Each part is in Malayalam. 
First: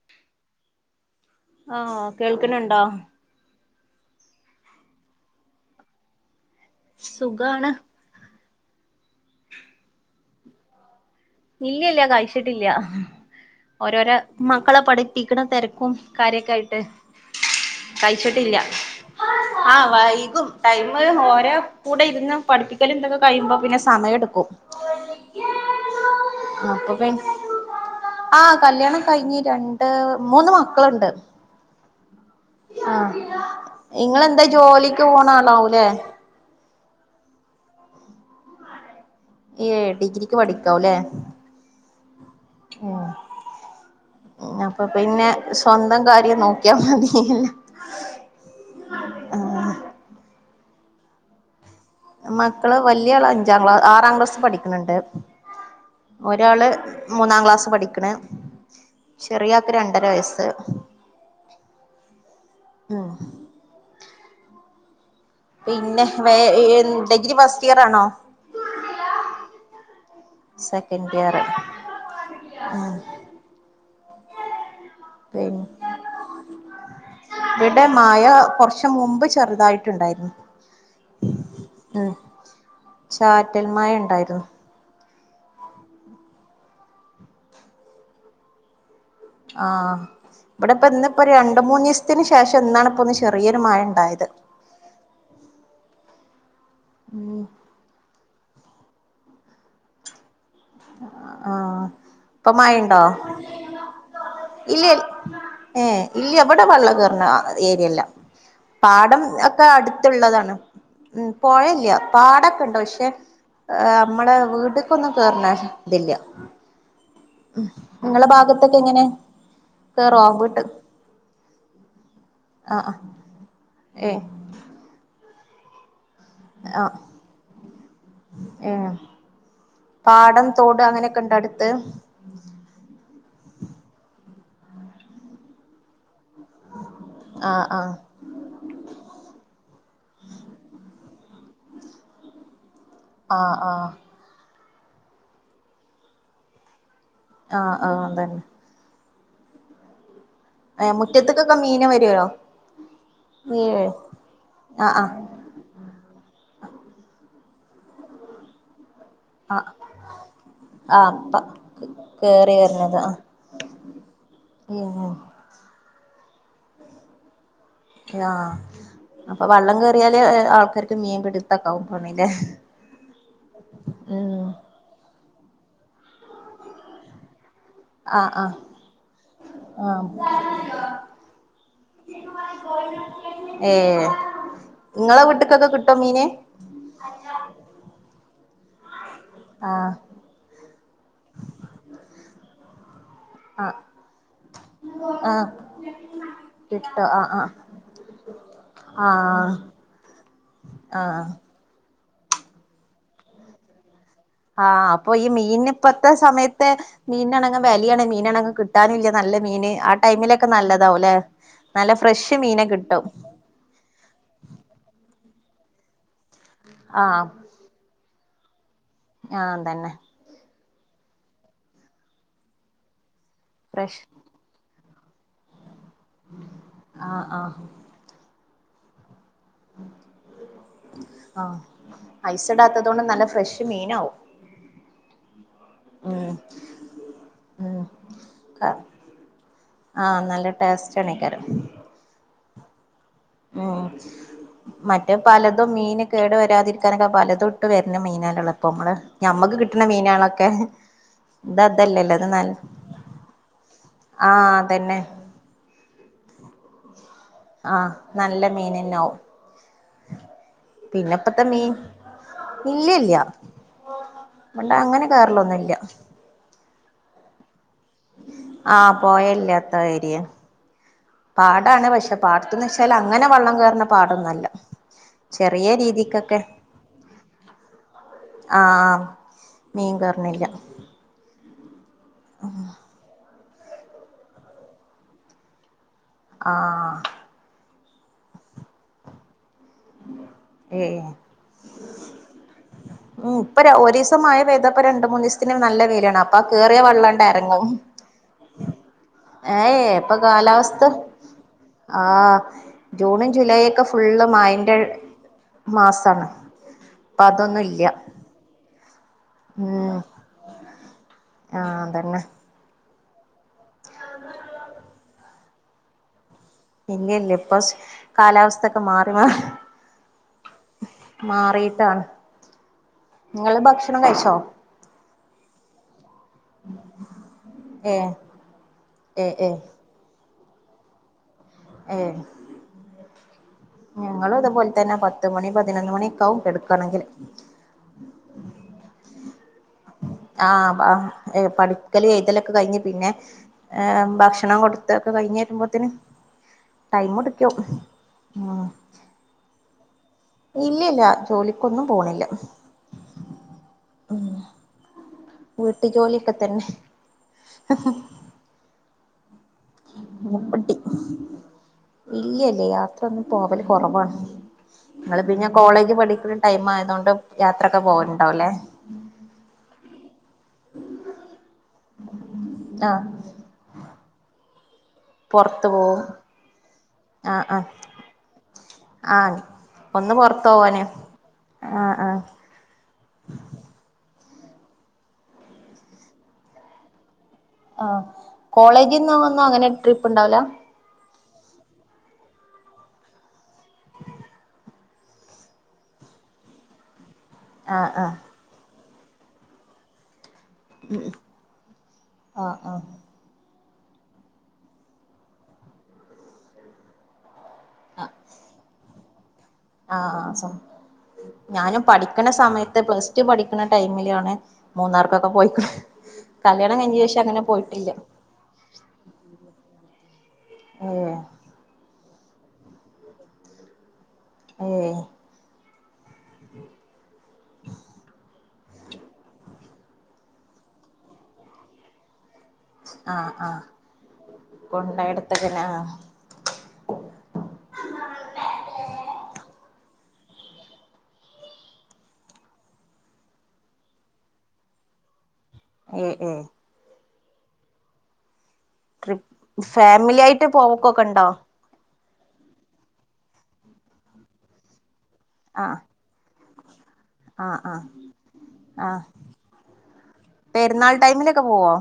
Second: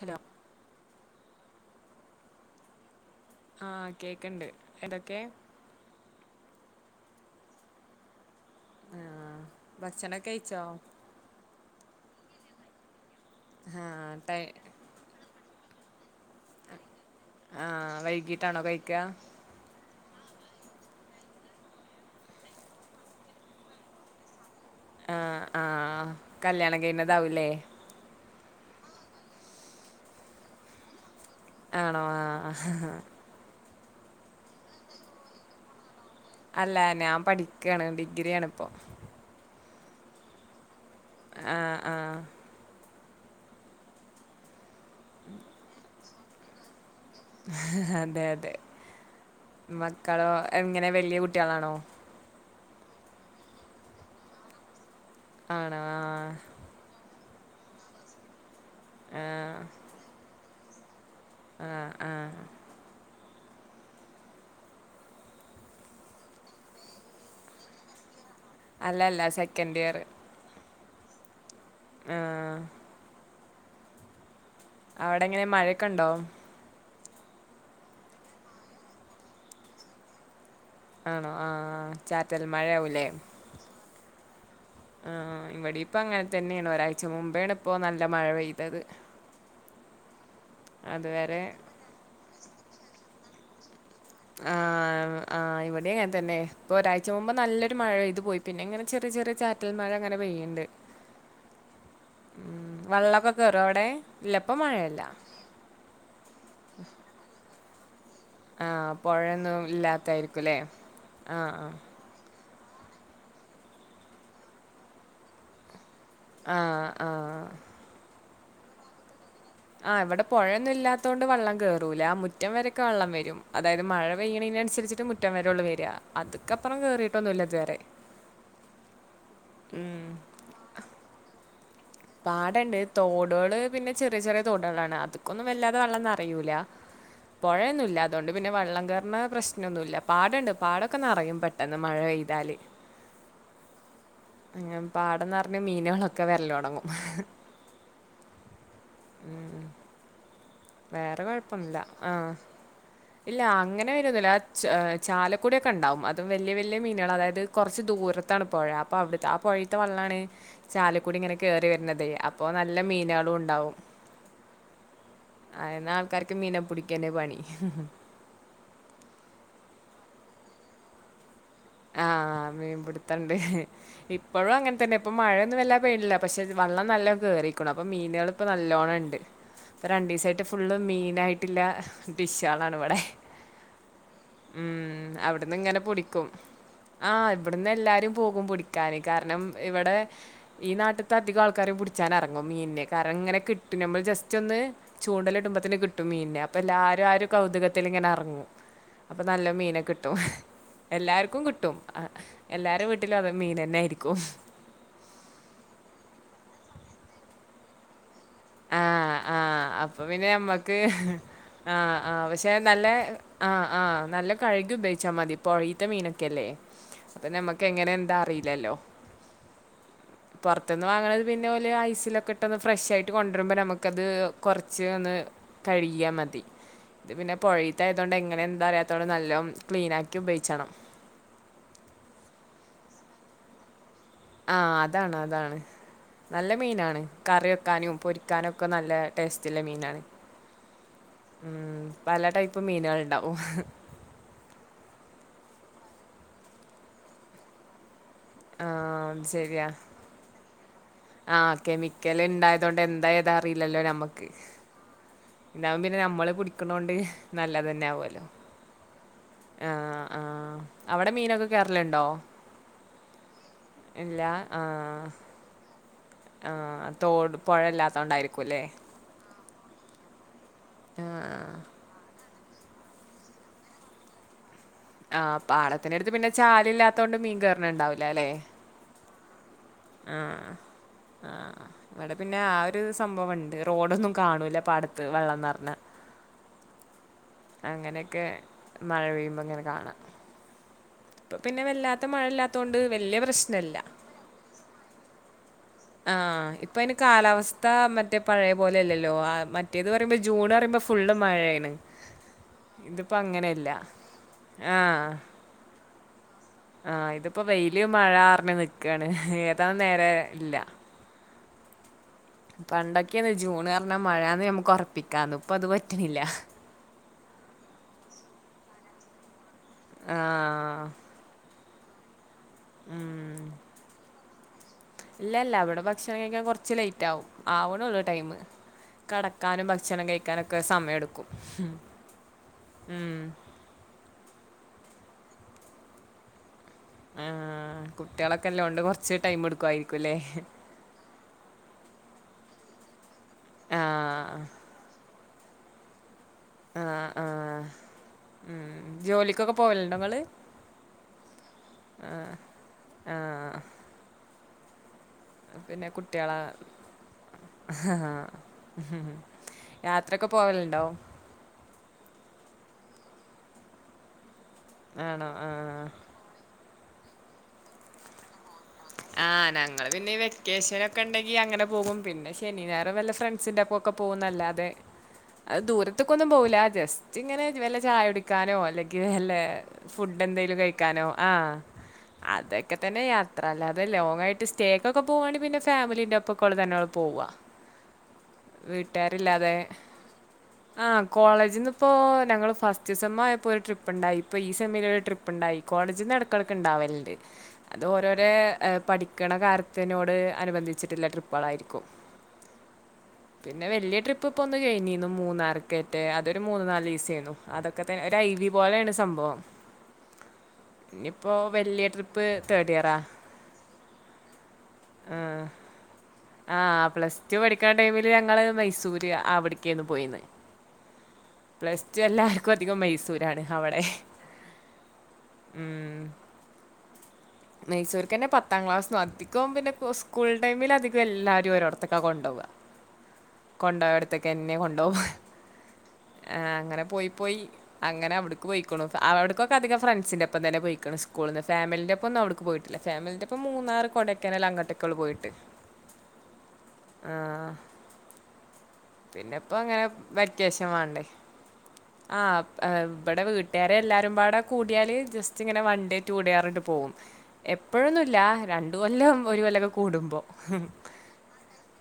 ഹലോ ആഹ കേൾക്കണണ്ടോ? ആ കേക്കണ്ട് എന്തൊക്കെ? സുഖാണ്. ആഹ് ഭക്ഷണം ഒക്കെ കഴിച്ചോ? ഇല്ല ഇല്ല കഴിച്ചിട്ടില്ല ആഹ് ഓരോരോ ടൈ മക്കളെ പഠി പ്പിക്ക്ണ തിരക്കും കാര്യൊക്കെ ആയിട്ട് ആഹ് കഴിച്ചിട്ടില്ല. വൈകീട്ടാണോ കഴിക്കാ ആഹ് വൈകും ടൈമും ഓരോ കൂടെ ഇരുന്ന് പഠിപ്പിക്കൽ എന്തൊക്കെ കഴിയുമ്പോ പിന്നെ സമയം എടുക്കും. ആഹ് ആഹ് കല്യാണം അപ്പ പ്പെ. കഴിഞ്ഞതാവൂല്ലേ ആഹ് കല്യാണം കഴിഞ്ഞ് രണ്ട്, മൂന്ന് മക്കള്ണ്ട്. ആണോ? ആഹ് ആഹ് ആഹ്. ഇങ്ങളെന്താ ജോലിക്ക് പോണാളാവൂലേ? അല്ല. നാം പഠിക്കാണ്. ഡിഗ്രിയാണ് പ്പൊ. ഏഹ്. ഡിഗ്രിക്ക് പഠിക്കാവുല്ലേ? ആഹ് ആഹ് ഉം. അപ്പൊ പിന്നെ സ്വന്തം കാര്യം നോ ക്കിയാ മതില്ലോ അതെ അതെ. മക്കളോ എങ്ങനെ വെല്യ കുട്ട്യളാണോ? മക്കള് വല്ല്യാള് അഞ്ചാം ക്ലാ ആറാം ക്ലാസ് പഠിക്ക്ണ് ണ്ട്. ആണോ ആഹ് ഒരാള് മൂന്നാക്ലാസ്സ് പഠിക്ക്ണ്. ആഹ് ചെറിയാക്ക് രണ്ടര വയസ്സ്. ആഹ് ആഹ് ഉം പിന്നെ. വേ എ ഡിഗ്രി ഫസ്റ്റിയറാ ണോ? അല്ലല്ല. സെക്കന്റിയറ്. സെക്കന്റിയറ് ആഹ് ഉം. അവടെങ്ങനെ മഴക്കണ്ടോ? വ്ടെ മയ കൊർച്ച മുമ്പ് ചെർ തായിട്ട്ണ്ടായിര്ന്ന് ആണോ ആഹ് ഉം ചാറ്റൽ മഴയാവൂലേ ചാറ്റൽമയ ണ്ടായിര്ന്നു. ആ ഇവിടിപ്പ അങ്ങൻ തന്നെണ് ഒരാഴ്ച മുമ്പേണ് പ്പോ നല്ല മഴ പെയ്തത്. ആഹ് ഇവടെ ഇപ്പ ന്ന് പ്പോത് അതുവരെ രണ്ട് മൂന്നീ സ്ത്തിന് ശേഷം ഇന്നാണിപ്പൊ ഒന്ന് ചെറിയൊരു മഴ ണ്ടായത്. ആ ആ് ഇവടെ അങ്ങൻ തന്നെ ഇപ്പൊ ഒരാഴ്ച മുമ്പ് ഉം നല്ല മഴെയ്തു പോയി പിന്നെ ങ്ങനെ ചെറിയ ചെറിയ ചാറ്റൽ മഴ ങ്ങനെ പെയ്യ്ണ്ട്. ആഹ് പ്പ മഴണ്ടോ ഗറോടെ ഇല്ലെ ഏ ഇല്ല എവടെ വള്ളം കേറ്ണ ഏരിയല്ലാ ആ പാടം പുഴയൊന്നും ഒക്കെ ഇല്ലാത്തായിരിക്കും അട്ത്ത്ള്ളതാണ് അല്ലേ ഉ ആ പൊഴല്ല. പാടൊക്കെണ്ട് പക്ഷെ നമ്മളെ വീട്ട്ക്കൊന്നും കേറ്ണ ഇതില്ല. ആഹ് ആഹ് ങ്ങളെ ഭാഗത്തൊക്കെ എങ്ങനെ ആ് കേറോ ഇവടെ വീട്ട് പോഴൊന്നും ല്ലാത്തോണ്ട് വള്ളം കേറൂല മുറ്റം വരക്കെ ആഹ് ആഹ് വള്ളം വെരും അതായത് മഴ ഏഹ് പെയ്യ്ണെ നൻസരിച്ചിട്ട് റ്റം വരെള്ളൂ വെരാ അത്ക്കപ്പറം കേറിട്ടൊന്നുല്ല തുവരെ. ഏ പാടം, തോട് അങ്ങനെക്കെ ഇണ്ടോ അട്ത്ത്. പാടണ്ട് തോടുള് പിന്നെ ചെറിയ ചെറിയ തോടളാണ് അത്ക്കൊന്നും വല്ലാതെ വെള്ള ന്നറയൂല. ആഹ് ആഹ് പൊഴോന്നുല്ല അതോണ്ട് പിന്നെ വള്ളം കേറുന്ന പ്രശ്നൊന്നുമല്ല പാടണ്ട് പാടൊക്കെ നെറയും പെട്ടോന്ന് മഴ പെയ്താൽ ആഹ് ആഹ് ഏ പാടം ന്നറ്ഞ് മീനളൊക്കെ വരലൊടങ്ങും. ആഹ് ആഹ് ത ഉം ഏഹ് വേറെ മുറ്റത്ത്ക്കൊക്കെ കൊഴപ്പൊന്നുല്ല മീന് ആ വരോ ഇല്ല വീഴേ അങ്ങനെ വരൊന്നുല്ല ആ ച ആഹ് ആഹ് ചാല കൂടിയൊക്കെ ണ്ടവും അതും വല്യ വല്യ മീനളാ അതായത് കൊർച്ച് ദൂരത്താണ് പോഴ അപ്പോ അപ്പ അവടത്തെ ആ ആഹ് പുഴീത്തെ വെള്ളാണ് ആഹ് ചാലിക്കൂടി ങ്ങനെ പ്പ കേറി വര് ന്നതെ അപ്പൊ കേറി നല്ല മീനെളും ണ്ടാവും. ഏ ആയ്ന്നാ ൾക്കാർക്ക് മീനെപ്പുടിക്കലേ പണി. ആ അപ്പ വള്ളം കേറിയാല് ആൾക്കാർക്ക് മീൻ പിടി ആഹ് മീൻപിടുത്തണ്ട് ഇപ്പഴും അങ്ങൻ തന്നെ ഇപ്പം മഴൊന്നും വല്ലാ പെയ്തിട്ടില്ല പക്ഷെ വെള്ളം നല്ലോം കേറിക്ണ് അപ്പൊ മീനെൾ ആഹ് ഇപ്പം ആഹ് നല്ലോണം ണ്ട്. രണ്ടു ആഹ് ദിവസായിട്ട് ഫുള്ള് മീൻ ആയിട്ടുള്ള ഡിഷ്‌കളാണ് ഇവിടെ ഏഹ് ഉം ഇങ്ങളെ അവിടുന്ന് വീട്ട്ക്കൊക്കെ ങ്ങനെ കിട്ടോ മീന് പൊടിക്കും ആഹ് ഇവിടുന്ന് എല്ലാരും പോകും പിടിക്കാന് കാരണം ആഹ് ഇവിടെ ഈ നാട്ടത്ത അധികം ആൾക്കാരും പുടിച്ചാനിറങ്ങും മീനെ കാരണം ഇങ്ങനെ ആഹ് കിട്ടും നമ്മൾ ജസ്റ്റ് ഒന്ന് ആഹ് ചൂണ്ടലിടുമ്പോ തന്നെ കിട്ടും മീനെ അപ്പൊ കിട്ടോ എല്ലാരും ആ ഒരു ആഹ് ആഹ് കൗതുകത്തിൽ ഇങ്ങനെ ഇറങ്ങു അപ്പൊ നല്ല ആഹ് മീന കിട്ടും ആഹ് എല്ലാർക്കും കി ട്ടും എല്ലാരെ വീട്ടിലും അത് മീൻ തന്നെ ആയിരിക്കും ആഹ് അപ്പൊ ഈ മീൻ ഇപ്പത്തെ സമയത്ത് മീനാണെങ്കി വെലെയാണെ മീനണ ആ, കിട്ടാനുല്ല നല്ല ആ. മീന് ആ അപ്പൊ പിന്നെ ടൈമിലൊക്കെ നമ്മക്ക് നല്ലതാവും അല്ലെ നല്ല ഫ്രഷ് മീനെ കിട്ടും ആഹ് ആഹ് നല്ല കഴുകി ഉപയോഗിച്ചാൽ മതി പൊഴീത്ത മീനൊക്കെല്ലേ ആഹ് അപ്പൊ നമ ക്കെ എങ്ങനെ എന്താറിയില്ലല്ലോ ആഹ് തന്നെ പുറത്തു നിന്ന് വാങ്ങണത് പിന്നെ പോലെ ഐസിലൊക്കെ ഇട്ടൊന്ന് ഫ്രഷ് ആയിട്ട് കൊണ്ടുവരുമ്പോ ഫ്രഷ് നമുക്കത് കൊറച്ച് ഒന്ന് കഴുകിയാൽ മതി ആഹ് പിന്നെ ആഹ് പുഴതെ അതുകൊണ്ട് എങ്ങനെ എന്താറിയാത്തോ നല്ലോ ക്ലീന ആക്കി ഉപയോഗിച്ചണം ആഹ് ഐസിടാത്തത് കൊണ്ട് നല്ല ഫ്രഷ് മീനാവും ആഹ് അതാണ് അതാണ് ഉം നല്ല മീനാണ് കറി ഉം വെക്കാനും പൊരിക്കാനുക്കെ നല്ല ടേസ്റ്റില മീനാണ് ആഹ് നല്ലട്ട ബസ്റ്റാണായിക്കാരം ഉം. പല ടൈപ്പ് മീനേള് ഇണ്ടാവും ഉം മറ്റേ പലതും മീന് കേട് വരാതിരിക്കാനൊക്കെ പലതും ഇട്ട് വരുന്ന മീനാ [unintelligible] ഇപ്പ നമ്മള് ആഹ് അത് ഞമ്മക്ക് ശരിയാ കിട്ടണ മീനാണൊക്കെ ആഹ് കെമിക്കല് ഇണ്ടായതോണ്ട് എന്താ ഏതാ അറിയില്ലല്ലോ ഞമ്മക്ക് ആഹ് അതന്നെ ഇതാവുമ്പോ പിന്നെ നമ്മള് പിടിക്കണോണ്ട് നല്ലതന്നെ ആഹ് ആവുമല്ലോ നല്ല മീനന്നെന്നാവും ആഹ് ആഹ് അവിടെ മീനൊക്കെ കേറലുണ്ടോ ഇല്ല ഇല്ല ഇല്ല ആഹ് ളൊന്നുല്ല ആഹ് തോട് പൊഴ ഇല്ലാത്തോണ്ടായിരിക്കൂല്ലേ ആഹ് പൊഴല്ലാത്ത ഏര്യാ ആഹ് പാടാണ് പക്ഷെ പാടത്തന്ന് വെച്ചാല് അങ്ങനെ വെള്ളം കേറണ പാടൊന്നു അല്ല ആഹ് പാടത്തിനടുത്ത് പിന്നെ ചാലില്ലാത്ത കൊണ്ട് മീൻ കേറണ് ഇണ്ടാവില്ല ല്ലേ ആഹ് ആഹ് മീൻ കറിനില്ല ആഹ് ആഹ് ആഹ് ഇവിടെ പിന്നെ ആ ഒരു സംഭവണ്ട് റോഡൊന്നും കാണൂല്ല പാടത്ത് വെള്ളം നെറഞ്ഞാ ആഹ് അങ്ങനെയെക്കെ മഴ പെയ്യുമ്പോ ഇങ്ങനെ കാണാം ഏയ് ഇപ്പൊ പിന്നെ വല്ലാത്ത മഴ ഇല്ലാത്തോണ്ട് വലിയ ഉം ഇപ്പൊ ര് പ്രശ്നമില്ല ഒരീസം മയ പെയ്തപ്പോ രണ്ട് മൂന്നീസം ത്തിന് നല്ല ആ വെയ്ലാണ് അപ്പൊ ഇപ്പൊ കേറിയ അതിന് വെള്ളാണ്ട് എറങ്ങും കാലാവസ്ഥ മറ്റേ പഴയ പോലെ അല്ലല്ലോ ആ, ഏയ് മറ്റേത് ഇപ്പൊ പറയുമ്പോ ജൂൺ പറയുമ്പോ കാലാവസ്ഥ ഫുള്ള് മഴയാണ് ആഹ് ഇതിപ്പോ ജൂണും ജൂലൈ അങ്ങനെയല്ല ഒക്കെ ഫുള്ള് മയന്റെ മാസാണ് ആഹ് ഇപ്പൊ ഇതിപ്പോ അതൊന്നും വെയില് ഇല്ല മഴ പറിഞ്ഞ് നിക്കാണ് ഏതാ ഉം നേരെ ഇല്ല ആഹ് അതന്നെ പണ്ടൊക്കെയാന്ന് ജൂണ് പറഞ്ഞാ മഴാന്ന് നമ്മക്ക് ഒറപ്പിക്കാന്ന് ഇപ്പൊ അത് പറ്റണില്ല ഇല്ല ഇല്ല ഇപ്പൊ കാലാവസ്ഥൊക്കെ മാറി മാ ആ മാറിട്ടാണ് ഇങ്ങള് ഭക്ഷണം കഴിച്ച ഇല്ല ഇല്ല ഇവിടെ ഭക്ഷണം കഴിക്കാൻ കൊറച്ച് ലേയിറ്റ് ആവും ആവണോള്ളൂ ഏഹ് ടൈമ് ഏഹ് ഏഹ് കെടക്കാനും ഭക്ഷണം കഴിക്കാനൊക്കെ സമയെടുക്കും ഏഹ് ഞങ്ങളും അത്പോലെ തന്നെ പത്ത് മണി, പതിനൊന്ന് മണിക്കാവും കെടക്കണെങ്കില്. ആഹ് കുട്ട്യാളൊക്കെ ഇല്ലോണ്ട് കൊറച്ച് ടൈം എടുക്കുവായിരി ആഹ് ബ ഏ പഠി ക്കല് എഴ്തെലൊക്കെ കഴിഞ്ഞ് പിന്നെ ആ ഏഷ് ഭക്ഷണം കൊടുത്തൊക്കെ കഴിഞ്ഞ് വരുമ്പോത്തെന് ആ ടൈമ് ആ മുടിക്കും ഉം ജോലിക്കൊക്കെ പോവല്ണ്ടൊ ഇങ്ങള്? ഇല്ല ഇല്ല ജോലിക്കൊന്നും പോണില്ല ആ ഉം പിന്നെ വീട്ടു ജോലിയൊക്കെ കുട്ട്യാളാ തന്നെ ആഹ് യാത്രെക്കെ പോവല്ണ്ടോ? ഇല്ല്യ ഇല്ല്യ യാത്ര ഒന്നും പോവല് കൊറവാണ് ഇങ്ങള് ആണോ പിന്നെ ആ കോളേജ് പഠിക്കണ ടൈം ആയതോണ്ട് യാത്രൊക്കെ പോവല്ണ്ടാവുല്ലേ? ആഹ് ഞങ്ങള് പിന്നെ ഈ വെക്കേഷൻ ഒക്കെ ഇണ്ടെങ്കി അങ്ങനെ പോകും പിന്നെ ശനിം ഞായറും ആഹ് വല്ല ഫ്രണ്ട്സിന്റെ ഒപ്പം ഒക്കെ പോവുന്നല്ലാതെ അത് പൊറത്ത് പോവും ദൂരത്ത്ക്കൊന്നും പോവൂല്ല ജസ്റ്റ് ഇങ്ങനെ ആഹ് ആഹ് വല്ല ചായ കുടിക്കാനോ അല്ലെങ്കില് ആഹ് വല്ലാ ഒന്ന് ഫുഡ് പൊറത്ത് എന്തേലും പോവാന് കഴിക്കാനോ ആഹ് ആഹ് ആഹ് ക്കെ തന്നെ യാത്ര അല്ലാതെ ലോങ്ങായിട്ട് സ്റ്റേക്കൊക്കെ പോവാണെ പിന്നെ ഫാമിലിൻ്റെ ഒപ്പക്കൊള്ളു തന്നെ പോവ്വാ. ആഹ് കോളേജിന്നൊ ഒന്നും അങ്ങനെ ട്രിപ്പ് ഇണ്ടാവൂല്ല? ആ കോളേജ്ന്ന് പ്പോ ഞങ്ങള് ഫസ്റ്റ് സെമ്മായപ്പോ ഒരു ട്രിപ്പ്ണ്ടായി ഇപ്പ ഈ സെമ്മിലൊരു ട്രിപ്പ് പ്പ്ണ്ടായി കോളേജ്ന്ന്ടകെടക്ക് ണ്ടാവല്ണ്ട് അത് ആഹ് ആഹ് ഓരോരേ പഠിക്ക്ണ കാര്യത്തിനോട് അനുബന്ധി ച്ചിട്ടില്ലെ ട്രിപ്പാളായിരിക്കും ആഹ് ആഹ് പിന്നെ വെല്യ ട്രിപ്പ് ഇപ്പൊന്ന് കഴിഞ്ഞീന്നു മൂന്നാർക്കേറ്റേ അതൊരു മൂന്ന് നാലീസേന്നു അതൊക്കെത്തെന്നെ ഒരു ഐ വി പോലെണ് സംഭവം ആ ഇനിയിപ്പോ ഞാനും വലിയ ട്രിപ്പ് പഠിക്കണ തേർഡ് സമയത്ത് ഇയറാ. പ്ലസ് ടു പഠി ക്ക്ണടൈമിലാണ് മൂന്നാർക്കൊക്കെ പോയിക്ക്ണ് ആ കല്യാണം കഴിഞ്ഞ പ്ലസ് ശേഷം ടു അങ്ങനെ പഠിക്ക്ണ പോയിട്ടില്ല ടൈമില് ഞങ്ങള് മൈസൂര് അവിട്ക്കേന്നു പോയിന്ന് [unintelligible] പ്ലസ് ടു എല്ലാര്ക്കും അധികം മൈസൂരാണ് അവടെ ഏ ഉം മൈസൂര്ക്കെന്നെ പത്താം ക്ലാസ്ന്നധികോം പിന്നെ സ്കൂൾ ടൈമില്ധികം എല്ലാരും ഓരോട്ത്ത്ക്ക കൊണ്ടോവ ആഹ് ആഹ് കൊണ്ടോയെട്ത്ത്ക്കെന്നെ കൊണ്ടോവും കൊണ്ടോയിടത്തൊക്കെന്നെ ആഹ് ആ അങ്ങനെ പോയി പോയി അങ്ങനെ അവിടുക്ക് പോയിക്കുണു അവിട്ക്കൊക്കെ അധികം ഫ്രണ്ട്സിൻന്റെപ്പം തന്നെ പോയിക്ണ് സ്കൂള്ന്ന് ഫാമിലിന്റെ പ്പൊന്നും അവ്ട്ക്ക് പോയിട്ടില്ല ഫാമിലിന്റോപ്പം മൂന്നാറ് കൊടയ്ക്കനാൽ അങ്ങൊട്ടൊക്കൊള്ളു പോയിട്ട് ഉം ഉം ആ ട്രിപ്പ് പിന്നെപ്പോങ്ങനെ ഫാമിലി ആയിട്ട് വെക്കേഷൻ വാണ്ടേ പോക്കൊക്കെ ഉണ്ടോ ഇവടെ വീട്ടാരെല്ലാരുംപാടെ കൂടിയാല് ജസ്റ്റ്ങ്ങനെ ആഹ് വൺഡേ റ്റു ടെ പർഞ്ട്ട് പോവും ആഹ് ആഹ് എപ്പോഴൊന്നുല്ല രണ്ട് ആഹ് കൊല്ലം ഒരു കൊല്ലൊക്കെ കൂടുമ്പോ ഹും പെരുന്നാൾ ടൈമിലൊക്കെ പോവോ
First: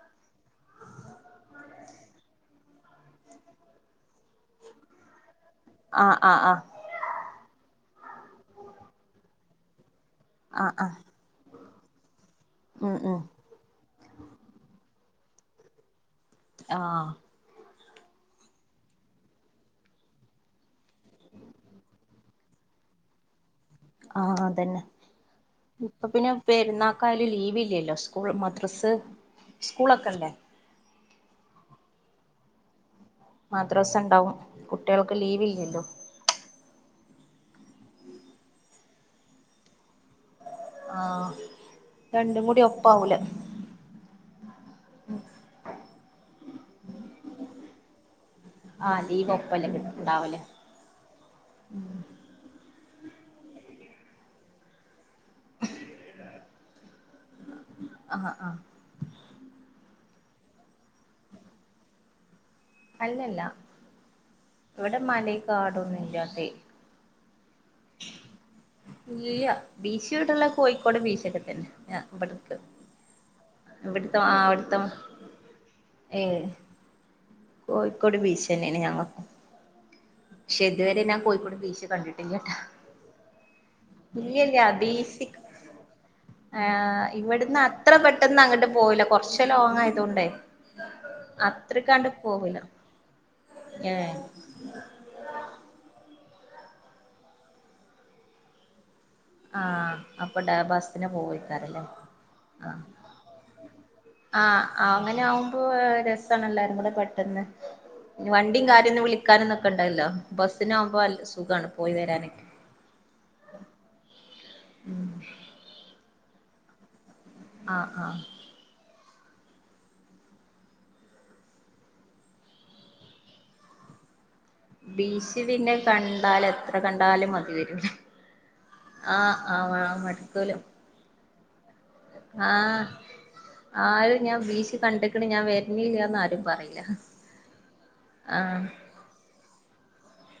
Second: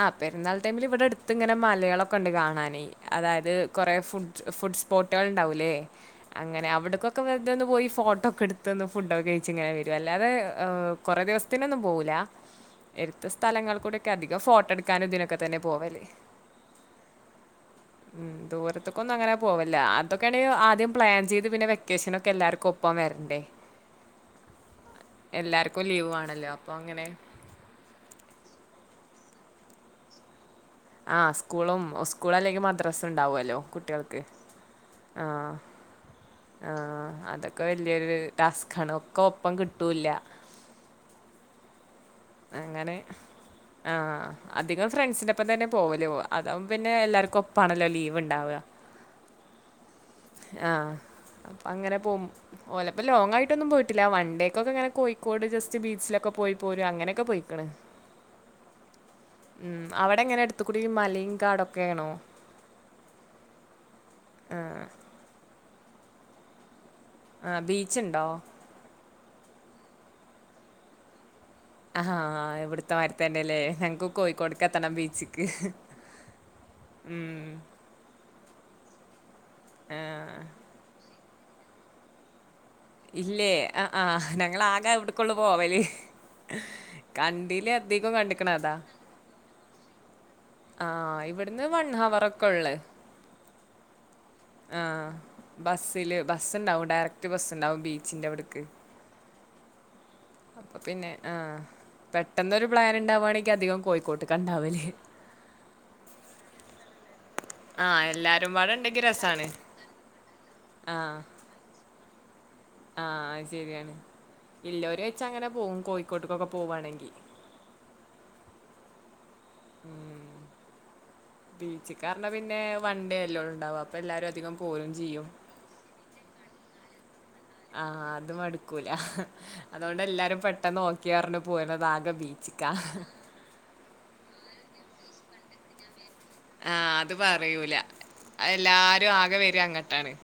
ആ പെരുന്നാൾടൈമില് ഇവടെട് ത്ത്ങ്ങനെ മലാളൊക്കെണ്ട് കാണാനേ അതായത് കൊറേ ഫുഡ് സ് ഫുഡ് സ്പോട്ടാള് ണ്ടാവൂലേ ആഹ് ആഹ് ആഹ് അങ്ങനെ അവിട്ക്കൊക്കെ വെറ്തൊന്ന് പോയി ഫോട്ടോക്കെ ഇട്ത്ത്ന്ന് ഫുഡോക്കെ കഴിച്ച്ങ്ങനെ വെ രും അല്ലാതെ ആഹ് ഹ് ആഹ് കൊറെ ദിവസത്തിനൊന്നും പോവൂലാ ഉം ഉം എര്തസ് സ്ഥലങ്ങൾക്കൂടൊക്കെ അധികം ഫോട്ടോ ട്ക്കാനും ഇതിനൊക്കെ തന്നെ പോവല് ആ ഉം ദൂരത്ത്ക്കൊന്നങ്ങനെ പോവല്ല അതൊക്കെണെങ്കി ആദ്യം പ്ലാൻ ചെയ്ത് പിന്നെ വെക്കേഷനൊക്കെ എല്ലാർക്കൊപ്പം വെരണ്ടേ ആ അതെന്നെ എല്ലാവർക്കും ഇപ്പൊ ലീവ് പിന്നെ ആണല്ലോ അപ്പോൾ അങ്ങനെ പെരുന്നാക്കായാലും ലീവില്ലല്ലോ കൂൾ മദ്രസ് സ്കൂളൊക്കെല്ലേ ആ സ്കൂളും സ്കൂളല്ലെങ്കി മദ്രസ്സ് ക്കെണ്ടാവല്ലോ മദ്രസ കുട്ട്യാൾക്ക്‌ ഉണ്ടാവും കുട്ടികൾക്ക് ആ ലീവില്ലല്ലോ ആ അതൊക്കെ വല്യൊരു ടാസ്കാണ് ഒക്കൊപ്പം കിട്ടൂല്ല ആ അങ്ങനെ ആ അധികം ഫ്രണ്ട്സിന്റോപ്പം തന്നെ പോവല് ഓ അതാവുമ്പോ പിന്നെ എല്ലാര്ക്കും ഒപ്പാണല്ലോ ലീവ് ണ്ടാവ ആ ലീവ് ഒപ്പല്ലേ കിട്ടാവല് ആ അപ്പൊ അങ്ങനെ പോവും ഓലപ്പം ലോങ്ങായിട്ടൊന്നും പോയിട്ടില്ല വണ്ടിക്കൊക്കെങ്ങനെ കോഴി കോട് ജസ്റ്റ് ബീച്ചിലൊക്കെ പോയി പോര അങ്ങനെക്കെ പോയിക്ക്ണ് ആ ആ ഉം അവടെ എങ്ങനെ എടുത്തുക്കൂടിം മലീം കാടൊക്കേണോ അല്ലല്ല ഇവടെ മലേം കാടൊന്നും ഇല്ലാത്തെ ഏ ആ ബീച്ച്ണ്ടോ ഇല്ല്യ ബീച്ച് വ്ടള്ളത് കോഴിക്കോട് ബീച്ചൊക്കെ തന്നെ അഹാ ഇവിടക്ക് എവിട് ത്തമാരിത്തെന്നെലെ ഞങ്ങക്ക് ഇവിടുത്തെ ആഹ് അവിടുത്തെ കോഴിക്കോട്ക്കെത്തണം ബീച്ച്ക്ക് ഏഹ് ഉം കോഴിക്കോട് ബീച്ചെന്നെണ് ഞങ്ങക്കും ആ ക്ഷെ ഇതുവരെ ഞാൻ കോഴിക്കോട് ബീച്ച് കണ്ടിട്ടില്ല ട്ടാ ഇല്ലേ അ ആഹ് ഞങ്ങളാകെ അവ്ട് കൊള്ളൂ പോവല് ആ ഇവ്ട്ന്ന് കണ്ടീല് അത്ര അധികം പെട്ടന്ന് കണ്ട്ക്ക്ണ് അങ്ങട്ട് അതാ. പോവില്ല കുറച്ച് ലോങ് ആയതോണ്ടെ ആഹ് ഇവിടുന്ന് വൺ ഹവറൊക്കൊള്ള് ഏഹ് ആഹ് ബസ്സില് ബസ്സ്ണ്ടാവും ഡയറക്ട് ബസ്സ്ണ്ടാവും ബീച്ചിന്റെ അവ്ട്ക്ക് ആഹ് അപ്പൊ ഡാ ബസ്സിന് പിന്നെ ആ. പോവേക്കാരം ലെ പെട്ടെന്നൊരു പ്ലാൻ ണ്ടാവാണെങ്കി അധികം കോഴിക്കോട്ട്ക്കാ ണ്ടാവല് ഇപ്പോ രസാണ് എല്ലാരും കൂടെ പ തന്നെ ആ, എല്ലാരും വണ്ടിം പാടെ ഉണ്ടെങ്കി കാര്യോന്നും രസാണ്. വിളിക്കാനും നിക്കണ്ടല്ലോ ബസ്സിനാകുമ്പോ അ സുഖാണ് പോയി വരാനൊക്കെ ആഹ് അത് ശരിയാണ് ഇല്ലോരെ വെച്ചങ്ങനെ പോകും കോഴിക്കോട്ട്ക്കൊക്കെ പോവാണെങ്കി ആഹ് ആഹ് ബീച്ച്ക്കാറഞ്ഞ പിന്നേ വണ്ടേ അല്ലെ ഒള്ളു ണ്ടാവാ അപ്പൊ എല്ലാരും അധികം പോരും ചെയ്യും. ബീച്ച് പിന്നെ കണ്ടാൽ എത്ര കണ്ടാലും മതി വരൂല ആഹ് അത് മടുക്കൂല ആഹ് ആഹ് അതോണ്ട് എല്ലാരും മടുക്കൂല പെട്ടെന്ന് ഓ ക്കെറഞ് പോര്ണത് ആകെ ബീച്ച്ക്കാ ആഹ് ആരും ഞാൻ ബീച്ച് കണ്ട്ക്ക്ണ് ഞാൻ വര്നില്ല്യന്നാരും ആഹ് അത് പറയൂല അ ആഹ് എല്ലാരും ആകെ വര അങ്ങട്ടാണ്